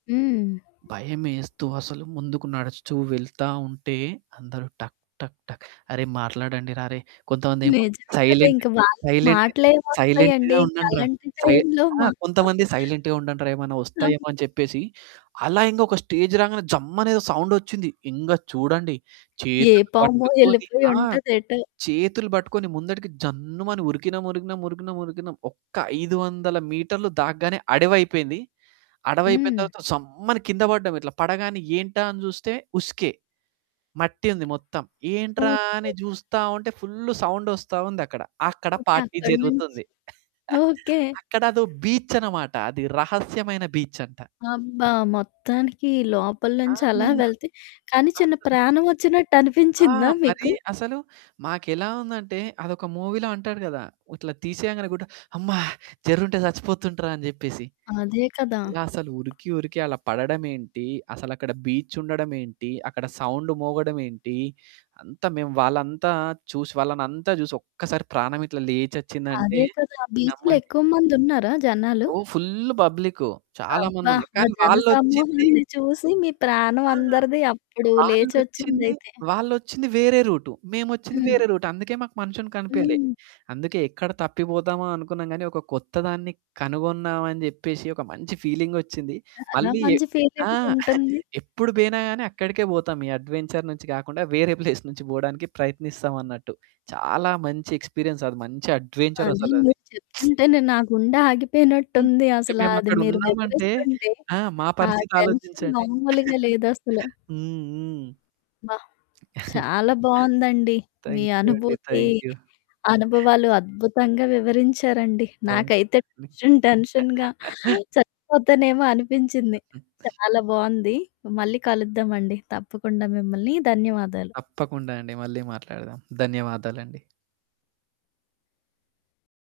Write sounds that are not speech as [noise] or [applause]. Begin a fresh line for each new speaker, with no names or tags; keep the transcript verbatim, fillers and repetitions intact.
హ్మ్.
భయమేస్తూ అసలు ముందుకు నడుస్తూ వెళ్తా ఉంటే, అందరూ టక్, టక్, టక్ అరే, మాట్లాడండి రా అరేయ్! కొంతమందేమో
నిజమే కదా! ఇంక
సైలెంటు
వాళ్ళకి
సైలెంటు
మాటలేమి
సైలెంట్‌గా
వస్తాయండి? ఇంక
ఉండండ్రా.
అలాంటి
సై
టైం‌లో
ఆ!
మా
కొంతమంది
[chuckles]
సైలెంట్‌గా ఉండండ్రా. ఏమన్న
కావు
వస్తాయేమో! అని చెప్పేసి అలా ఇంక ఒక స్టేజ్ రాగానే జమ్ అనే ఏదో సౌండొచ్చింది. ఇంగ చూడండి
ఏ
చేతులు
పామో
పట్టుకొని ఆ!
ఎళ్ళిపోయుంటదేటో.
చేతులు పట్టుకొని ముందటికి జన్నుమని ఉరికినాం, ఉరికినాం, ఉరికినాం, ఉరికినాం. ఒక్క ఐదు వందల మీటర్లు దాగ్గానే అడవైపోయింది. అడవి అయిపోయిన
హ్మ్.
తర్వాత సమ్మని కింద పడ్డాం. ఇట్లా పడగానే ఏంటా అని చూస్తే ఉస్కే. మట్టి ఉంది మొత్తం. ఏంట్రా
ఓకే.
అని జూస్తా ఉంటే ఫుల్లు సౌండ్ ఒస్తా ఉందక్కడ. అక్కడ
ఓకే.
పార్టీ
అక్కడి నుంచి
జరుగుతుంది. [chuckles]
ఓకే.
అక్కడ అదో బీచ్చన్నమాట. అది రహస్యమైన బీచ్ అంట.
అబ్బా! మొత్తానికి లోపల
ఆ!
నుంచి అలా వెళ్తే కానీ, చిన్న
అస్సలు
ప్రాణం ఒచ్చినట్టు
ఆ!
అనిపించిందా
మరీ
మీకు?
అసలు మాకెలా ఉందంటే అదొక మూవీ‌లో అంటాడు కదా! ఇట్లా తీసేయంగానే గుడ్డ అమ్మా జర్రుంటే చచ్చిపోతుండ్రా అని చెప్పేసి.
అదే కదా!
అసలు ఉరికి, ఉరికి అలా పడడమేంటి, అసలు అక్కడ బీచ్ ఉండడం ఏంటి, అక్కడ సౌండ్ మోగడం ఏంటి? అంతా మేము వాళ్ళంతా చూసి వాళ్ళనంతా చూసి ఒక్కసారి ప్రాణం ఇట్లా లేచొచ్చిందంటే
అదే కదా! బీచ్‌లో
నమ్మండి.
ఎక్కువ మందున్నారా జనాలు?
ఓ ఫుల్లు పబ్లిక్కు. చాలా
అబ్బా!
మందున్నారు.
ఆ
కానీ,
జన
వాళ్ళొచ్చింది
సమూహాన్ని చూసి మీ ప్రాణం
ఆ!
అందరిది అప్పుడు
వాళ్ళొచ్చింది,
లేచొచ్చిందైతే.
వాళ్ళొచ్చింది వేరే రూటు, మేమొచ్చింది
హ్మ్.
వేరే రూటు. అందుకే మాకు మనుషులు కనిపియలే.
హ్మ్.
అందుకే ఎక్కడ తప్పిపోదామా అనుకున్నాం గాని, ఒక కొత్త దాన్ని కనుగొన్నామని అని జెప్పేసి ఒక మంచి ఫీలింగొచ్చింది.
చాలా
మళ్ళీ ఎ
మంచి
ఆ!
ఫీలింగ్
[chuckles]
ఉంటుంది.
ఎప్పుడు పోయినా గాని, అక్కడికే పోతాం. ఈ అడ్వెంచర్ నుంచి కాకుండా వేరే ప్లేస్ నుంచి పోవడానికి ప్రయత్నిస్తాం అన్నట్టు. చాలా మంచి ఎక్స్రిపీయన్స్. అది మంచి అడ్వెంచర్
అదే.
అసలది.
మీరు
[smacks lips]
చెప్తుంటేనే నా గుండె
హ్మ్.
ఆగిపోయినట్టుంది.
ఇంక
అసలా
మేము
అది
అక్కడ
మీరు
ఉన్నామంటే
వివరిస్తుంటే.
ఆ! మా
ఆ
పరిస్థితి
టెన్షన్
ఆలోచించండి.
మామూలుగా
[chuckles]
లేదసలు.
హ్మ్, హ్మ్.
బ్బా!
[chuckles]
చాలా బావుందండి. మీ
థ్యాంక్యూ అండి.
అనుభూతి,
థ్యాంక్యూ.
అనుభవాలు అద్భుతంగా వివరించారండి. నాకైతే
థ్యాంక్యూ అండి.
టెన్షన్, టెన్షన్‌గా
[chuckles]
చచ్చిపోతానేమో! అనిపించింది.
హుహు.
చాలా బావుంది. మళ్ళీ కలుద్దామండి తప్పకుండా మిమ్మలని. ధన్యవాదాలు.
తప్పకుండా అండి. మళ్ళీ మాట్లాడదాం. ధన్యవాదాలండి.